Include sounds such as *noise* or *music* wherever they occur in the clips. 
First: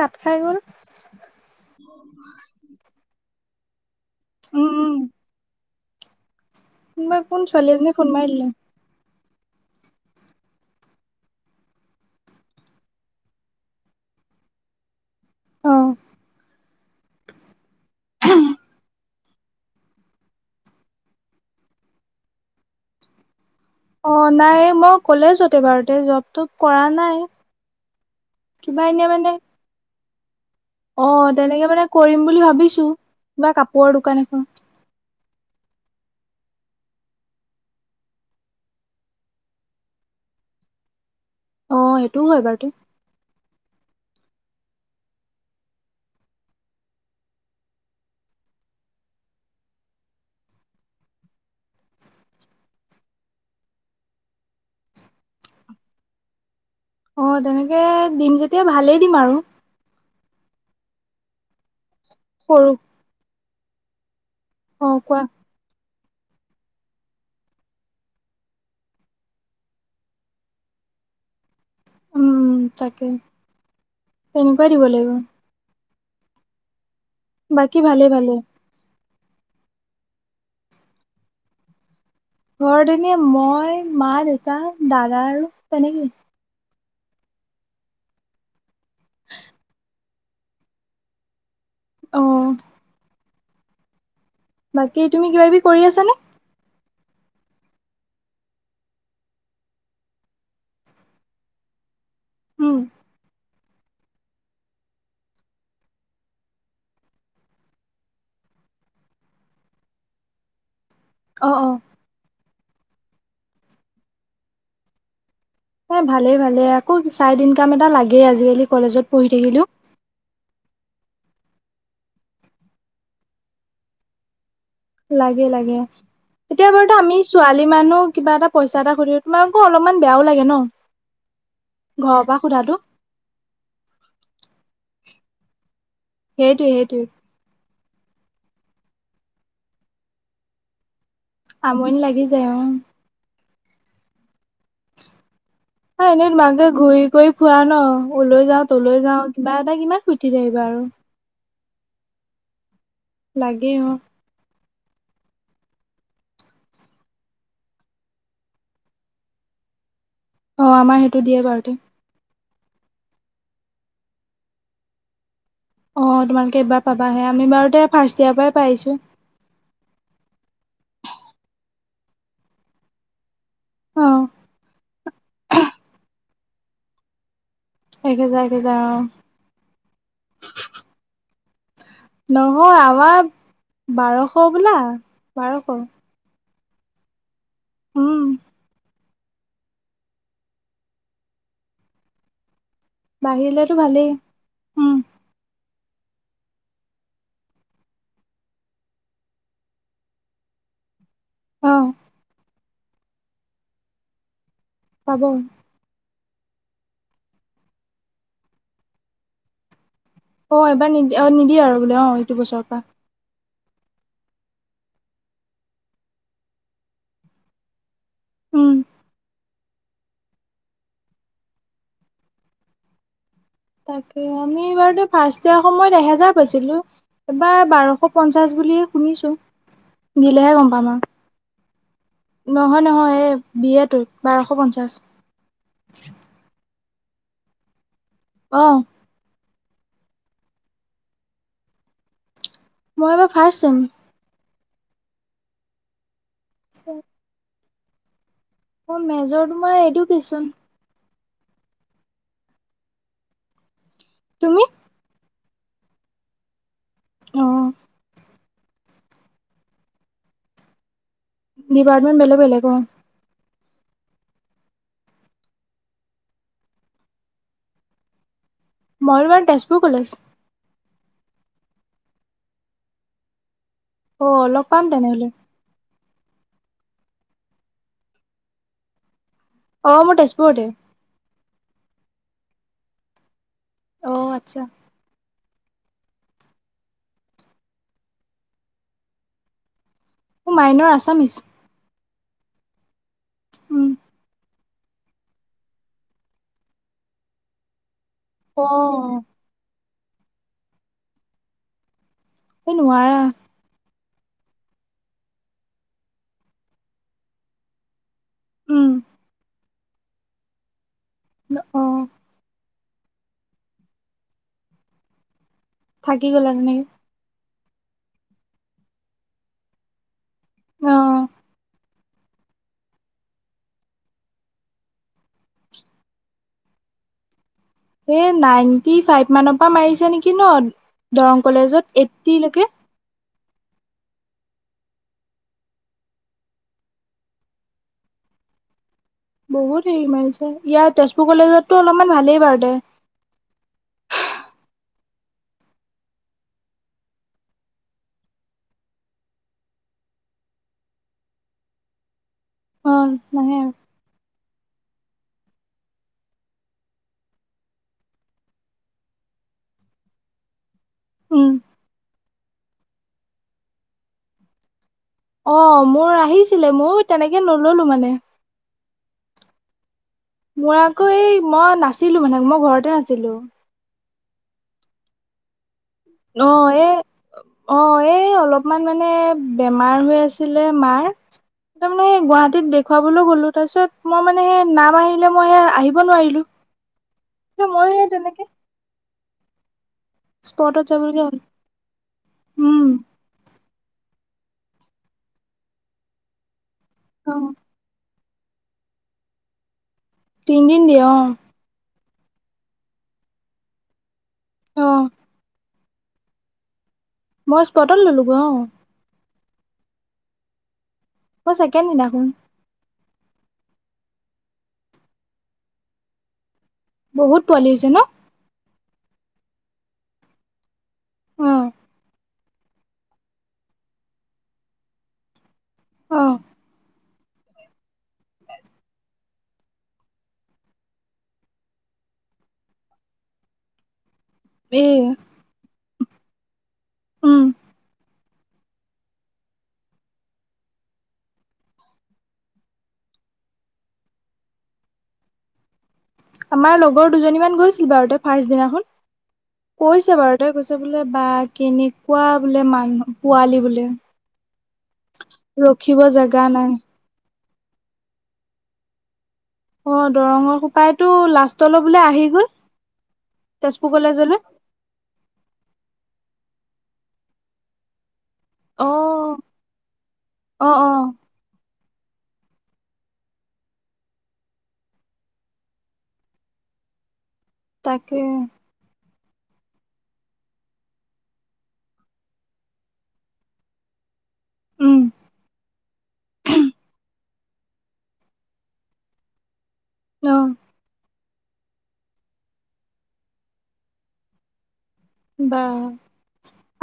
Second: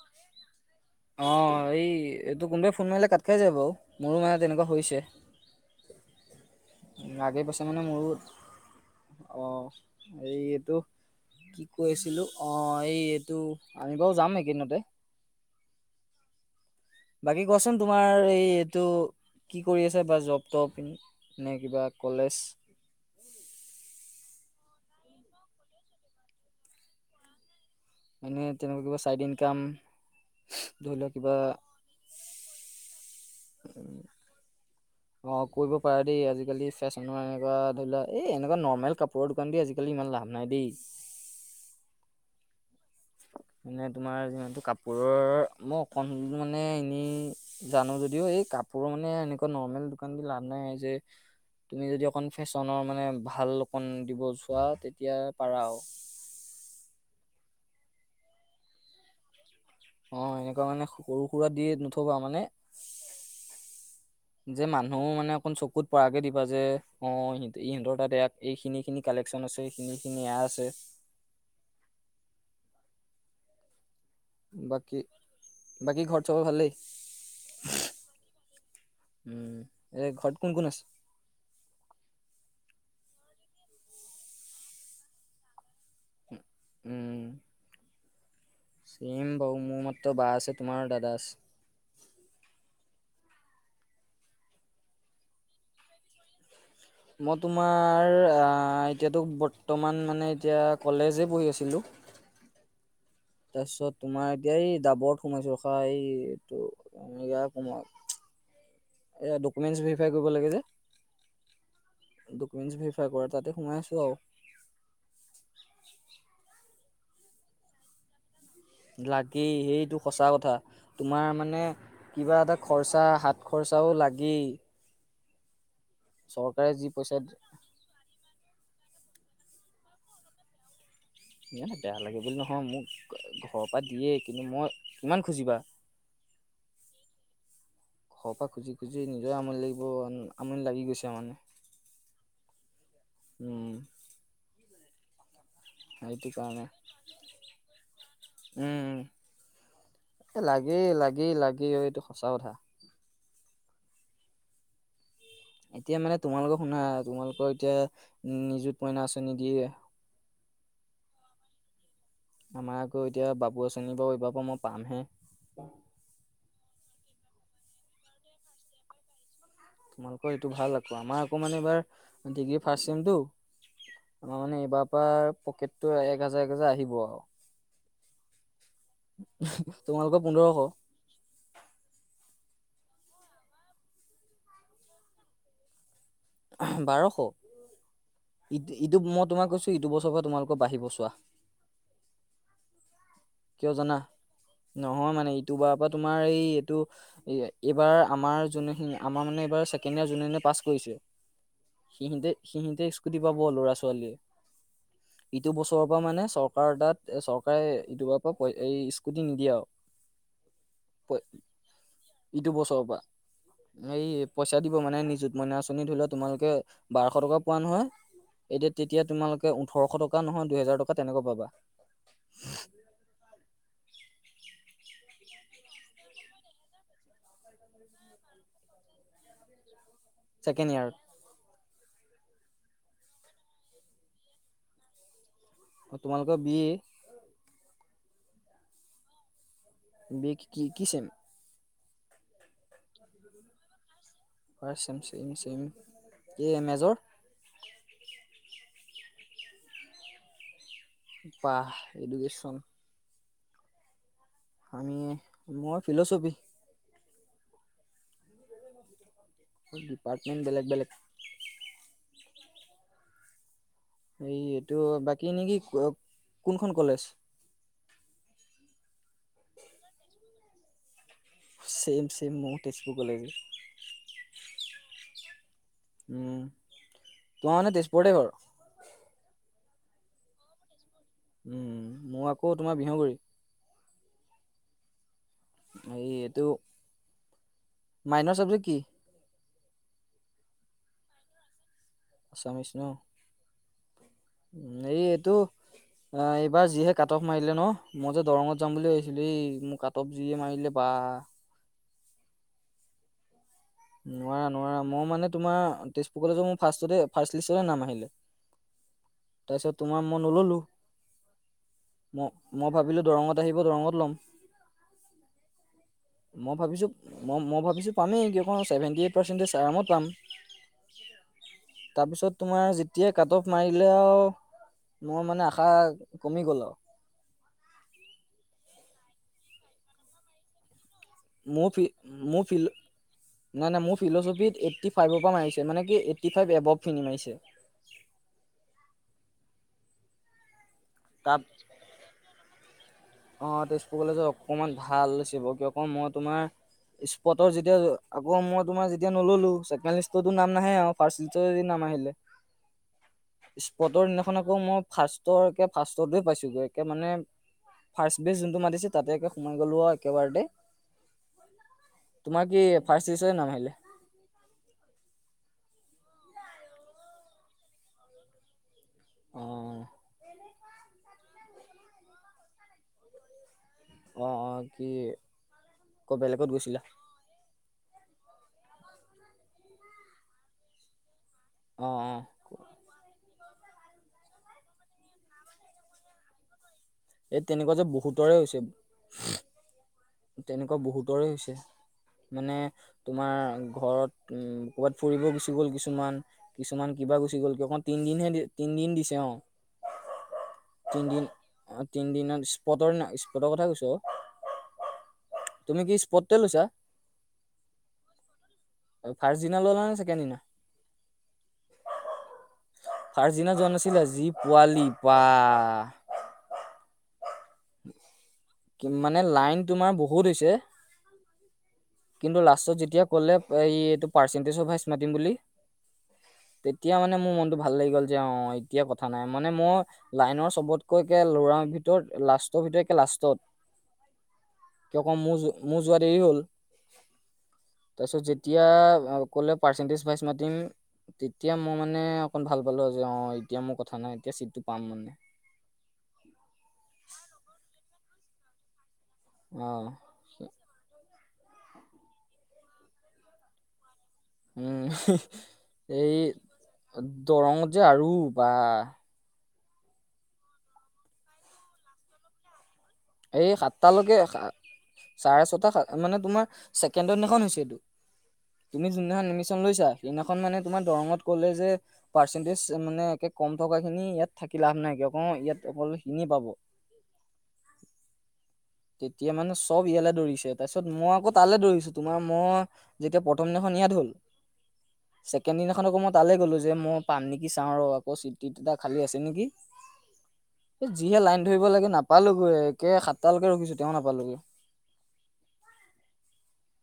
কাত খাই গ'ল। অ এই এইটো কোনোবাই ফোন মাৰিলে কাত খাই যায় বাৰু মোৰো মানে উম তেনেকোৱা উম হৈছে উম, কোনোবা কোন ছোৱালী এজনী ফোন মাৰি দিলে অঁ এইটো কি কৈছিলো অ এই এইটো আমি বাৰু যাম এইকেইদিনতে অ বাকী কচোন তোমাৰ এই এইটো কি কৰি আছে বা জব তটপ নে কিবা কলেজ অ নাই মই ক'লেজতে বাৰু জব তব কৰা নাই মানে তেনেকোৱা কিবা এনে চাইড মানে ইনকাম ধৰি লোৱা অ কিবা তেনেকে মানে কৰিম বুলি ভাবিছো কিবা কাপোৰৰ দোকান এখন অ কৰিব পাৰা দেই আজিকালি ফেশ্বনৰ এনেকোৱা ধৰি লোৱা এই এনেকোৱা নৰ্মেল কাপোৰৰ দোকান দি আজিকালি ইমান লাগ ভবা নাই দেই। অ সেইটোও হয় বাৰু তে মানে তোমাৰ যিমানটো কাপোৰৰ মই অকণ মানে এনে জানো যদিও এই কাপোৰ মানে এনেকোৱা নৰ্মেল দোকান দি লাভ নাই যে তুমি যদি অকন ফেশ্বনৰ মানে ভাল অকণ দিব চোৱা তেতিয়া পাৰা আৰু অ তেনেকে দিম যেতিয়া ভালেই দিম আৰু অ এনেকোৱা মানে সৰু সুৰা দিয়ে নথবা মানে সৰু যে অ মানুহ কোৱা মানে অকণ চকুত পৰা আগে দিবা যে অ ইহঁতৰ তাতয় এইখিনি খিনি কালেক্যন আছে এইখিনি খিনি এয়া আছে *unintelligible* উম তাকে তেনেকোৱাই দিব বাকী লাগিব বাকী ঘৰ চব ভালেই বাকী ভালে ভালে উম এনেই ঘৰত কোন কোন আছে ঘৰত এনেই মই মা দেউতা দাদা আৰু তেনেকেই উম চেম বাও মোৰ মাত্ৰ বা আছে তোমাৰ দাদা আছে অহ বাকী তুমি কিবা কিবি কৰি আছানে মই তোমাৰ এতিয়াতো বৰ্তমান মানে এতিয়া কলেজেই পঢ়ি আছিলোঁ হুম তাৰপিছত তোমাৰ এতিয়া এই ডাবত সোমাইছো ৰখা এইটো এনে কোমাই এ ডকুমেন্ট ভেৰিফাই কৰিব লাগে যে অহ অহ ডকমেন্ত ভিৰেফাইট কৰা তাতে সোমাই আছো আৰু এ ভালে ভালে আকৌ চাইড ইনকাম এটা লাগে আজিকালি কলেজত পঢ়ি লাগেই থাকিলেও সেইটো সঁচা কথা তোমাৰ মানে কিবা এটা খৰচা হাত খৰচাও লাগেই লাগে লাগে চৰকাৰে তেতিয়া যি বাৰুতো পইচা আমি ছোৱালী মানুহ কিবা এটা পইচা এটা ভৰি তোমাক আকৌ অলপমান বেয়াও লাগে ন বেয়া ঘৰৰ লাগে বুলি পৰা নহয় সোধাটো মোক ঘৰৰ পৰা দিয়ে কিন্তু মই কিমান খুজিবা সেইটোৱ সেইটোৱে ঘৰৰ পৰা খুজি খুজি নিজৰ আমনি লাগিব আমনি লাগি গৈছে মানে আমনি লাগি যায় অহ উম অ সেইটো এনেই কাৰণে তোমাকে ঘূৰি কৰি ফুৰা ন অলৈ যাওঁ তলৈ যাওঁ কিবা এটা কিমান ফূতি থাকিবা এই আৰু লাগি লাগি অহ এইটো সঁচা কথা লাগে অহ এতিয়া মানে তোমালোকক শুনা তোমালোকৰ এতিয়া নিযুত মইনা আঁচনি দিয়ে অহ আমাৰ সেইটো দিয়ে বাৰুতে আমাৰ আকৌ এতিয়া বাবু আঁচনি বাৰু এইবাৰ পৰা মই পামহে অঁহ তোমালোকে এইবাৰ পাবাহে আমি বাৰুতে ফাৰ্ষ্ট ইয়াৰৰ পৰাই পাই আহিছোঁ। তোমালোকৰ এইটো ভাল আকৌ আমাৰ আকৌ মানে এইবাৰ ডিগ্ৰী ফাষ্ট অ চেমতটো আমাৰ মানে এইবাৰ পৰা পকেটতটো এক হাজাৰ এক হাজাৰ আহিব আৰু এক হেজাৰ এক হেজাৰ অ তোমালোকৰ পোন্ধৰশ নহয় আমাৰ বাৰশ বোলা বাৰশ বাৰশ উম ই ই তো ম তোমাক কৈছো ইটো বছৰ পৰা তোমালোকৰ বাঢ়িব চোৱা বাঢ়িলেটো ভালেই উম তোৰ বা তোমাৰ এই এইটো এইবাৰ আমাৰ যোনে আমাৰ মানে এইবাৰ ছেকেণ্ড ইয়াৰ যোনে পাছ কৰিছে অ সিহঁতে সিহঁতে স্কুটি পাব লৰা ছোৱালীয়ে পাব ইটো বছৰৰ পৰা মানে চৰকাৰ চৰকাৰ তাত চৰকাৰে ইতোবাৰ পৰাই এই স্কুটি নিদিয়ে আৰু অহ এইবাৰ নিদি পই- অহ নিদিয়ে আৰু বোলে অহ এইটো বছৰৰ পৰা এই পইচা দিব মানে নিযুত মইনা আঁচনি ধৰি লও তোমালোকে বাৰশ টকা পোৱা নহয় এতিয়া উম তেতিয়া তোমালোকে ওঠৰশ টকা নহয় দুইহেজাৰ টকা তেনেকুৱা পাবা তাকে আমি বাৰু ফাৰ্ষ্ট আকৌএহেজাৰ পাইছিলো এইবাৰ বাৰশ পঞ্চাশ বুলি শুনিছো দিলেহে গম ছেকেণ্ড পাম ইয়াৰত আৰু নহয় নহয় এই দিয়টো বাৰশ পঞ্চাছ অহ তোমালোকৰ বি এ অহ বি এছ কি ছেম মই এইবাৰ ফাৰ্ষ্ট চেম হয় চেম চেমি চেমি এই মেজৰ মোৰ মেজৰ তোমাৰ এডুকেশ্বন বাহ এডুকেশ্বন তুমি আমি মই ফিলচফি অ ডিপাৰ্টমেণ্ট বেলেগ বেলেগ ডিপাৰ্টমেণ্ট বেলেগ বেলেগ অ এই এইটো বাকী নেকি ক কোনখন কলেজ মই তোমাৰ তেজপুৰ কলেজ চেম চেম মও তেজপুৰ কলেজে অ লগ পাম তেনেহলে উম তোমাৰ মানে তেজপুৰতে ঘৰ অ মোৰ তেজপুৰতে উম মোৰ আকৌ তোমাৰ বিহগুৰি অ' আতচ্ছা এই এইটো মাইনৰ চাবজেক্ট কি মো মাইনৰ আছামিছ আছামিছ ন উম এই এইটো অ এইবাৰ যিহে কাট অফ মাৰিলে ন মই যে দৰঙত অ যাম বুলি ভাবিছিলো এই মোক কাট অফ যিয়ে মাৰিলে বা এই নোৱাৰা নোৱাৰা নোৱাৰা মই মানে তোমাৰ তেজপুৰ কলেজত মোৰ ফাৰ্ষ্টতে ফাৰ্ষ্ট লিষ্টতে নাম আহিলে উম তাৰপিছত তোমাৰ মই নল'লো। অ ম মই ভাবিলো দৰঙত আহিব দৰঙত লম। থাকি গ'লা মই তেনেকে ভাবিছোঁ মই মই ভাবিছোঁ পামেই কি অক ছেভেণ্টি এইট পাৰ্চেণ্টিজ আৰামত পাম অহ তাপিছত তোমাৰ যেতিয়াই কাট অফ মাৰিলে আৱ মোৰ মানে আশা কমি গ'ল আৱ এ নাইনটি ফাইভ মানৰ পৰা মাৰিছে নেকি ন দৰং মোৰ ফি কলেজত মোৰ ফিল এইটিলৈকে নাই নাই মোৰ ফিলচফিত এইট্টি ফাইভৰ পৰা মাৰিছে মানে কি এইট্টি ফাইভ এবভ খিনি মাৰিছে *inaudible* বহুত হেৰি মাৰিছে ইয়াৰ তেজপুৰ তাত কলেজতটো অলপমান ভালেই বাৰু দে অ তেজপুৰ কলেজত অকমান ভাল চ ব ক অক মই তোমাৰ স্পটৰ যেতিয়া আকৌ মই তোমাৰ যেতিয়া নললো ছেকেণ্ড লিষ্টতটো নাম নাহে আৱ ফাৰ্ষ্ট লিষ্টৰ যদি নাম মাৰিলে অ নাহে আৰু আকৌ মোৰ ফাৰ্ষ্টৰকে ফাৰ্ষ্টতে পাইছোঁ গৈ একে মানে ফাৰ্ষ্ট বেজ যোনটো মাতিছে তাতে একে সোমাই গ'লো আৰু একেবাৰটে উম তোমাৰ কি ফাৰ্ষ্ট লিষ্টতে নাম আহিলে। অ মোৰ আহিছিলে মও তেনেকে নললো মানে অহ মোৰ আকৌ এই মই নাছিলোঁ মানে মই ঘৰতে নাছিলোঁ অঁ অঁ কি ক বেলেগত অঁ গৈছিলা এ অঁ এ অলপ অকমান মানে বেমাৰ হৈ আছিলে মাৰ অ তাৰমানে অ গুৱাহাটীত দেখুৱাবলৈ গ'লো তাৰপিছত মই মানে সেই নাম আহিলে মই সে আহিব নোৱাৰিলোঁ এই তেনেকুৱা যে বহুতৰে হৈছে তেনেকুৱা স্পটত বহুতৰে যাবলগীয়া হ'ল হৈছে মানে উম তোমাৰ ঘৰত উম ক'ৰবাত ফুৰিব গুচি গ'ল কিছুমান কিছুমান কিবা অ গুচি গ'ল কি অকণ তিনদিন হে তিনিদিন দিছে অ তিন দিন দিয়ে অহ তিনদিন অ তিনদিনত স্পটৰ ন স্পটৰ কথা কৈছো আহ তুমি কি স্পদে লৈছা মই সস্পটল ললো অ ফাৰ্ষ্ট দিনা ল'লা নে ছেকেণ্ড দিনা মই চেকেণ্ড দিনা খন ফাৰ্ষ্ট দিনা যোৱা নাছিলি যি পোৱালি পা বহুত পোৱালি হৈছে ন কি মানে লাইন তোমাৰ বহুত হৈছে উম কিন্তু লাষ্টত যেতিয়া ক'লে এই এইটো পাৰ্চেন্টেজ অ মাতিম বুলি অ তেতিয়া মানে মে মোৰ মনতটো ভাল লাগি গ'ল যে অ এতিয়া কথা নাই মানে মই লাইনৰ চবতকৈ কে ল'ৰাৰ ভিতৰত লাষ্টৰ ভিতৰতে লাষ্টত এ কিয়ক মোৰ মোৰ যোৱাত দেৰি হ'ল উম তাৰ পছত যেতিয়া কলে পাৰ্চনটেজ ভাইজ মাতিম তেতিয়া মই মানে অকন ভাল পালো আ অ এতিয়া মোৰ কথা নাই এতিয়া চিটটো পাম মানে। আমাৰ লগৰ দুজনী মান গৈছিল বাৰুতা ফাৰ্ষট দিনাখন অ কৈছে বাৰু তাই কৈছে বোলে। বা কেনেকুৱা বোলে মানুহ পোৱালি বোলে। উম ৰখিব এই। জেগা নাই দৰঙত যে আৰু বা। অ দৰঙৰ সোপায়তো লাষ্টলৈ বোলে আহি গল। এই তেজপুৰ সাতটালৈকে কলেজলৈ চাৰে ছটা মানে তোমাৰ। ছেকেণ্ডৰ দিনাখন হৈছে এইটো। তুমি অ যোনদিনাখন এডমিশন লৈছা সেইদিনাখন মানে অ তোমাৰ অ দৰঙত কলে যে। পাৰ্চেন্টিজ মানে একে কম টকা খিনি ইয়াত থাকি লাভ নাই অক ইয়াত অকল কিনি পাব। *unintelligible* তাকে। তেতিয়া মানে চব ইয়ালৈ দৌৰিছে তাৰপিছত মই আকৌ তালৈ দৌৰিছো তোমাৰ মই যেতিয়া প্ৰথম দিনাখন ইয়াত হল। উম ছেকেণ্ড দিনাখন আকৌ মই তালৈ গ'লো যে মই পাম নেক। কি চাওঁ ৰ আকৌ চিটটা খালি আছে নেকি অ যিহে লাইন। ধৰিব লাগে নাপালোগৈ একে সাতটালৈকে ৰখিছো তেতিয়াও নাপালোগৈ। বা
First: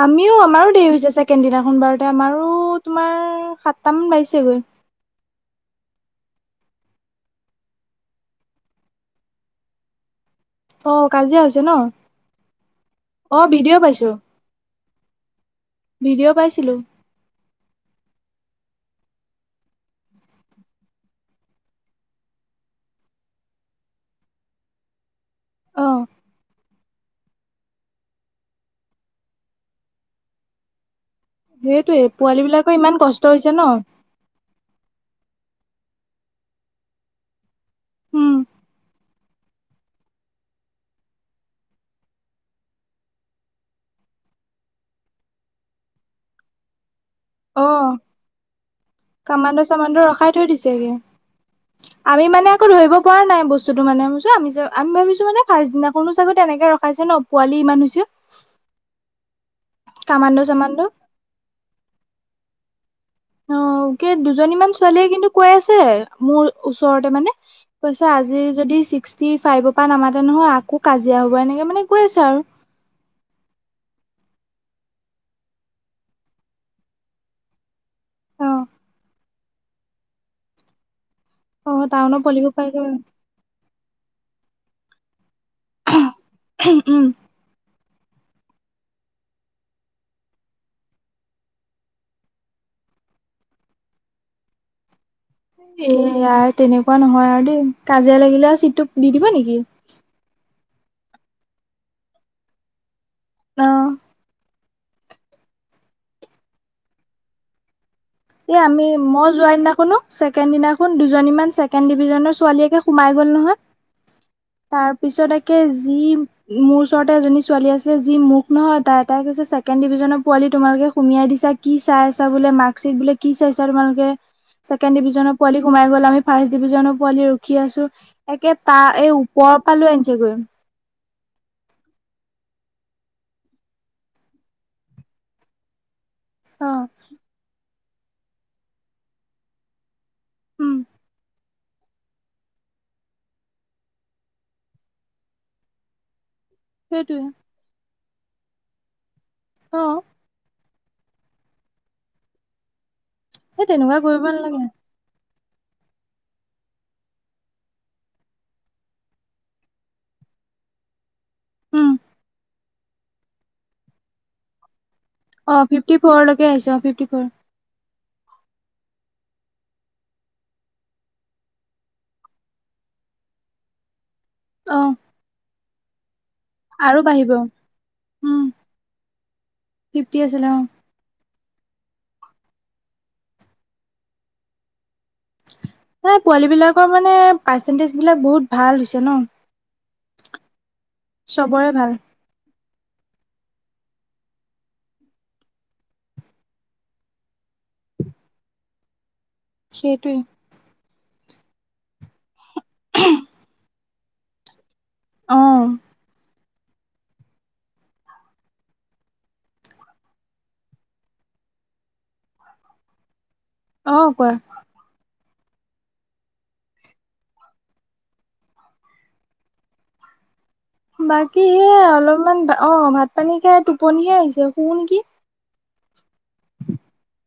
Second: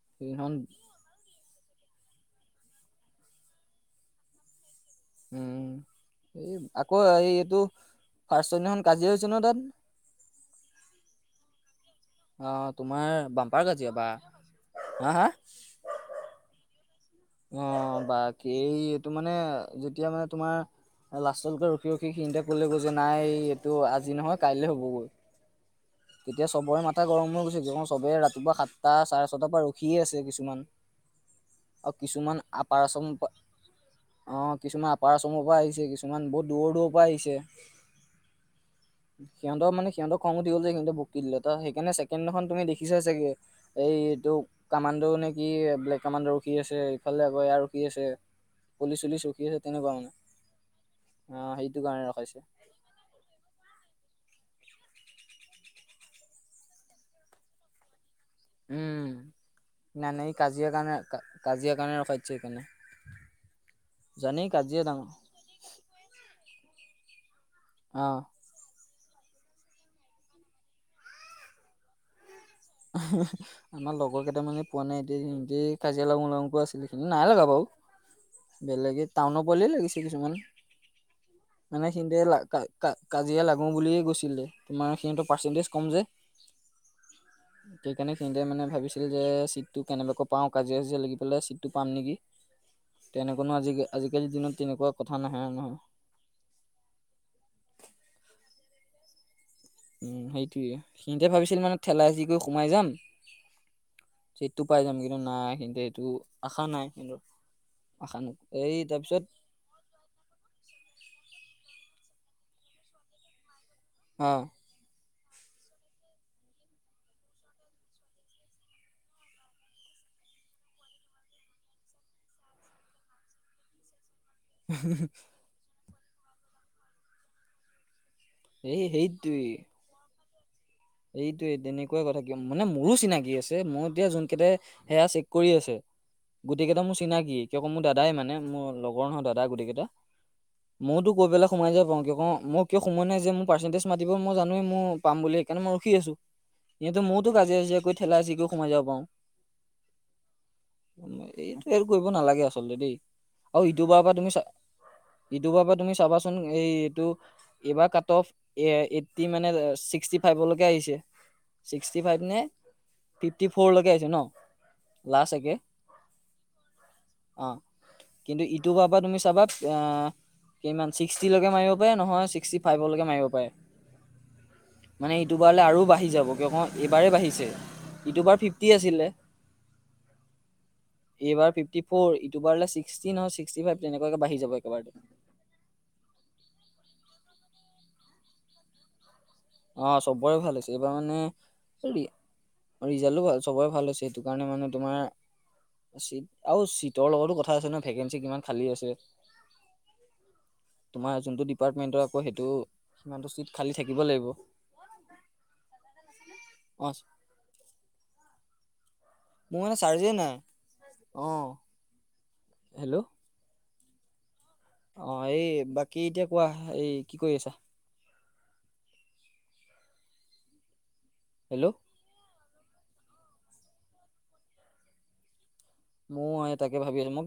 আমিও সেইদিনাখন আমাৰো দেৰি হৈছে ছেকেণ্ড দিনাখন বাৰু। আমাৰো তোমাৰ সাতটামান বাগিছেগৈ। উম। এই আকৌ এই এইটো ফাৰ্ষ্ট দিনাখন কাজিয়া হৈছে নহয় তাত। অ কাজিয়া হৈছে ন। আ তোমাৰ অ বাম্পাৰ ভিডিঅ' কাজিয়া বা পাইছো হা হা। ভিডিঅ' পাইছিলো অ বাকী এই এইটো মানে যেতিয়া মানে তোমাৰ। লাষ্টতকে ৰখি ৰখি সিহতে ক'লে গৈ যে নাই এইটো আজি নহয় কাইলে হ'বগৈ। অ তেতিয়া চবৰে মাথা গৰম হৈ গৈছে চবেই ৰাতিপুৱা সাতটা চাৰে ছটাৰ পৰা ৰখিয়ে আছে কিছুমান। আৰু সেইটোয়ে কিছুমান পোৱালী বিলাকৰ ইমান আপাৰচ কষ্ট হৈছে ন অ কিছুমান আপাৰ। মৰ পৰা আহিছে কিছুমান বহু দূৰ দূৰৰ পৰা আহিছে। উম। সিহঁত মানে সিহঁৰ খং উঠ গ'ল যে সিহঁত। পকি দিলেতা সেইকাৰনে ছেকেণ্ড দিনাখন তুমি দেখিছা ছাগে সেই এতো কামাণ্ড নে কি বিলেক। কামাণ্ডৰ ৰখি আছে ইফালে আকৌ ইয়া অ ৰখি আছে। পুলিচ চুলিচ ৰখি কামাণ্ড আছে তেনেকুৱা চামাণ্ড মানে ৰখাই থৈ দিছেগে। অ সেইটো কাৰণে আমি ৰখাইছে মানে আকৌ ধৰিব পৰা নাই বস্তুতটো মানে আমি যে আমি ভাবিছো মানে ফাৰ্চদিনাখনো চাগে তেনেকে ৰখাইছে ন পোৱালি ইমান হৈছে উম না নাই কামাণ্ড কাজিয়া চামাণ্ড কাৰণে কাজিয়া কাৰণে ৰখাইছে সেইকাৰণে অ কেই জানেই দুজনীমান কাজিয়া ডাঙৰ ছোৱালীয়ে কিন্তু কৈ আছে মোৰ ওচৰতে মানে অ কৈছা। আজি যদি ছিক্সটি ফাইভৰ পৰা নামাতে নহয় আকৌ কাজিয়া হ'ব এনেকে মানে গৈ আছে আৰু আমাৰ লগৰ কেইটা মানে পোৱা নাই এতি কাজিয়া লাগুংলাগুং কৈ আছিলে সেইটি নাই লগা বাৰু অ বেলেগে টাউনৰ পোৱালিয়ে লাগিছে কিছুমান অ মানে টাউনৰ সিহঁতে পোৱালিবোৰ কা পাই গৈ কা কাজিয়া লাগো বুলিয়ে গৈছিলে তোমাৰ সিহঁতৰ কিন্তু পাৰ্চেণ্টিজ কম যে উম সেইকাৰণে সিনিতে মানে ভাবিছিল যে চিটটো কেনেবাকৈ পাওঁ কাজিয়া কাজিয়া লাগি পেলাই চিটটো পাম নেকি তেনেকুৱানো আজি আজিকালিৰ দিনত তেনেকুৱা। কথা নাহে নহয়। এ ইাৰ তেনেকুৱা নহয় আৰু দেই কাজিয়া লাগিলে আৰু চিটটো দি দিবা নেকি। সিহতে ভাবিছিল মানে ঠেলাই চি কৰি সোমাই যাম। অ টো পাই যাম কিন্তু নাই কিন্তু সেইটো আশা নাই কিন্তু। এ আমি মই যোৱা দিনাখনো ছেকেণ্ড দিনা দুজনী ছেকেণ্ড ডিভিজনৰ ছোৱালী। য়ে সোমাই গ'ল নহয় অ তাৰ পিছতে। কে যি মোৰ ওচৰতে এজনী ছোৱালী আছিলে যি মোক নহয় তাই তাই কৈছে ছেকেণ্ড ডিভিজনৰ পোৱালি। তোমালোকে সুমিয়াই দিছা কি চাই আছা বোলে মাক। বোলে কি চাইছা তোমালোকে, ছেকেণ্ড ডিভিজনৰ পোৱালি সোমাই গল। আমি ফাৰ্ষ্ট ডিভিজনৰ পোৱালি ৰখি আছো, একে তাৰ এই ওপৰৰ পা লৈ আনিছেগৈ এইটোৱে তেনেকুৱা কথা কিয়, মানে মোৰো চিনাকি আছে মই এতিয়া যোন কেটাই সেয়া চেক কৰি আছে। গোটেই অ কেইটা মোৰ চিনাকি কিয় ক মোৰ দাদাই মানে মোৰ লগৰ নহয় দাদা গোটেই কেইটা। উম ময়তো কৈ পেলা সোমাই যা পাওঁ কিয় ক মই কিয় সোমাই নাই যে মোৰ পাৰ্চেন্টেজ মাতি মই জানোৱেই মই পাম বুলি সেইকাৰনে মই ৰখি আছো। সিহঁতে সেইটোৱে মোওতো কাজিয়া চাজিয়া কৰি ঠেলা হেচি কৰি সোমাই যাব পাও। অ'। এইটো হেল্প কৰিব নালাগে আচলতে দেই আৰু সেই ইটো তেনেকুৱা বাৰৰ পৰা কৰিব তুমি চা নালাগে ইটো বাৰৰ পৰা তুমি চাবাচোন এই এইটো এইবাৰ কাট অফ এ - এইটটি মানে চিক্সটি ফাইভলৈকে আহিছে উম ছিক্সটি ফাইভ নে ফিফটি ফ'ৰলৈকে আহিছে ন? লাষ্ট একে অ ফিফটি ফ'ৰলৈকে আহিছো অ ফিফটি ফ'ৰ। অ' কিন্তু ইটো বাৰৰ পৰা তুমি চাবা আ কিমান ছিক্সটিলৈকে মাৰিব পাৰে নহয় ছিক্সটি ফাইভলৈকে মাৰিব পাৰে। অ'। মানে ইটোবাৰলে আৰু বাঢ়ি যাব। আৰু এইবাৰে বাঢ়িব বাঢ়িছে ইটোবাৰ উম ফিফটি আছিলে। ফিফটি আছিলে অ এইবাৰ ফিফটি ফৰ ইটোবাৰলে চি ছিক্সটি নহয় ছিক্সটি ফাইভ তেনেকুৱাকে বাঢ়ি যাব একেবাৰে। এই পোৱালী বিলাকৰ মানে পাৰ্চেন্টেজ বিলাক বহুত ভাল হৈছে ন। অ চবৰে ভাল হৈছে এইবাৰ চবৰে ভাল মানে ৰিজাল্টো ভাল সবৰে ভাল হৈছে সেইটো কাৰণে মানে তোমাৰ চিট আৰু চিটৰ লগতো কথা আছে ন ভেকেঞ্চি কিমান খালী আছে। সেইটোৱে তোমাৰ যোনটো ডিপাৰ্টমেন্টৰ আকৌ সেইটো সিমানটো চিট খালী থাকিব লাগিব অ'। *unintelligible* মোৰ মানে চাৰ্জেই নাই অ' হেল্ল'। অ' কোৱা। অ' এই বাকী এতিয়া কোৱা এই কি কৰি আছা? বাকী হেল্ল' সেয়া অলপমান অ ভাত পানী খাই টোপনিয়ে আহিছে শুও নেকি! মোৰ এই তাকে ভাবি আছো মই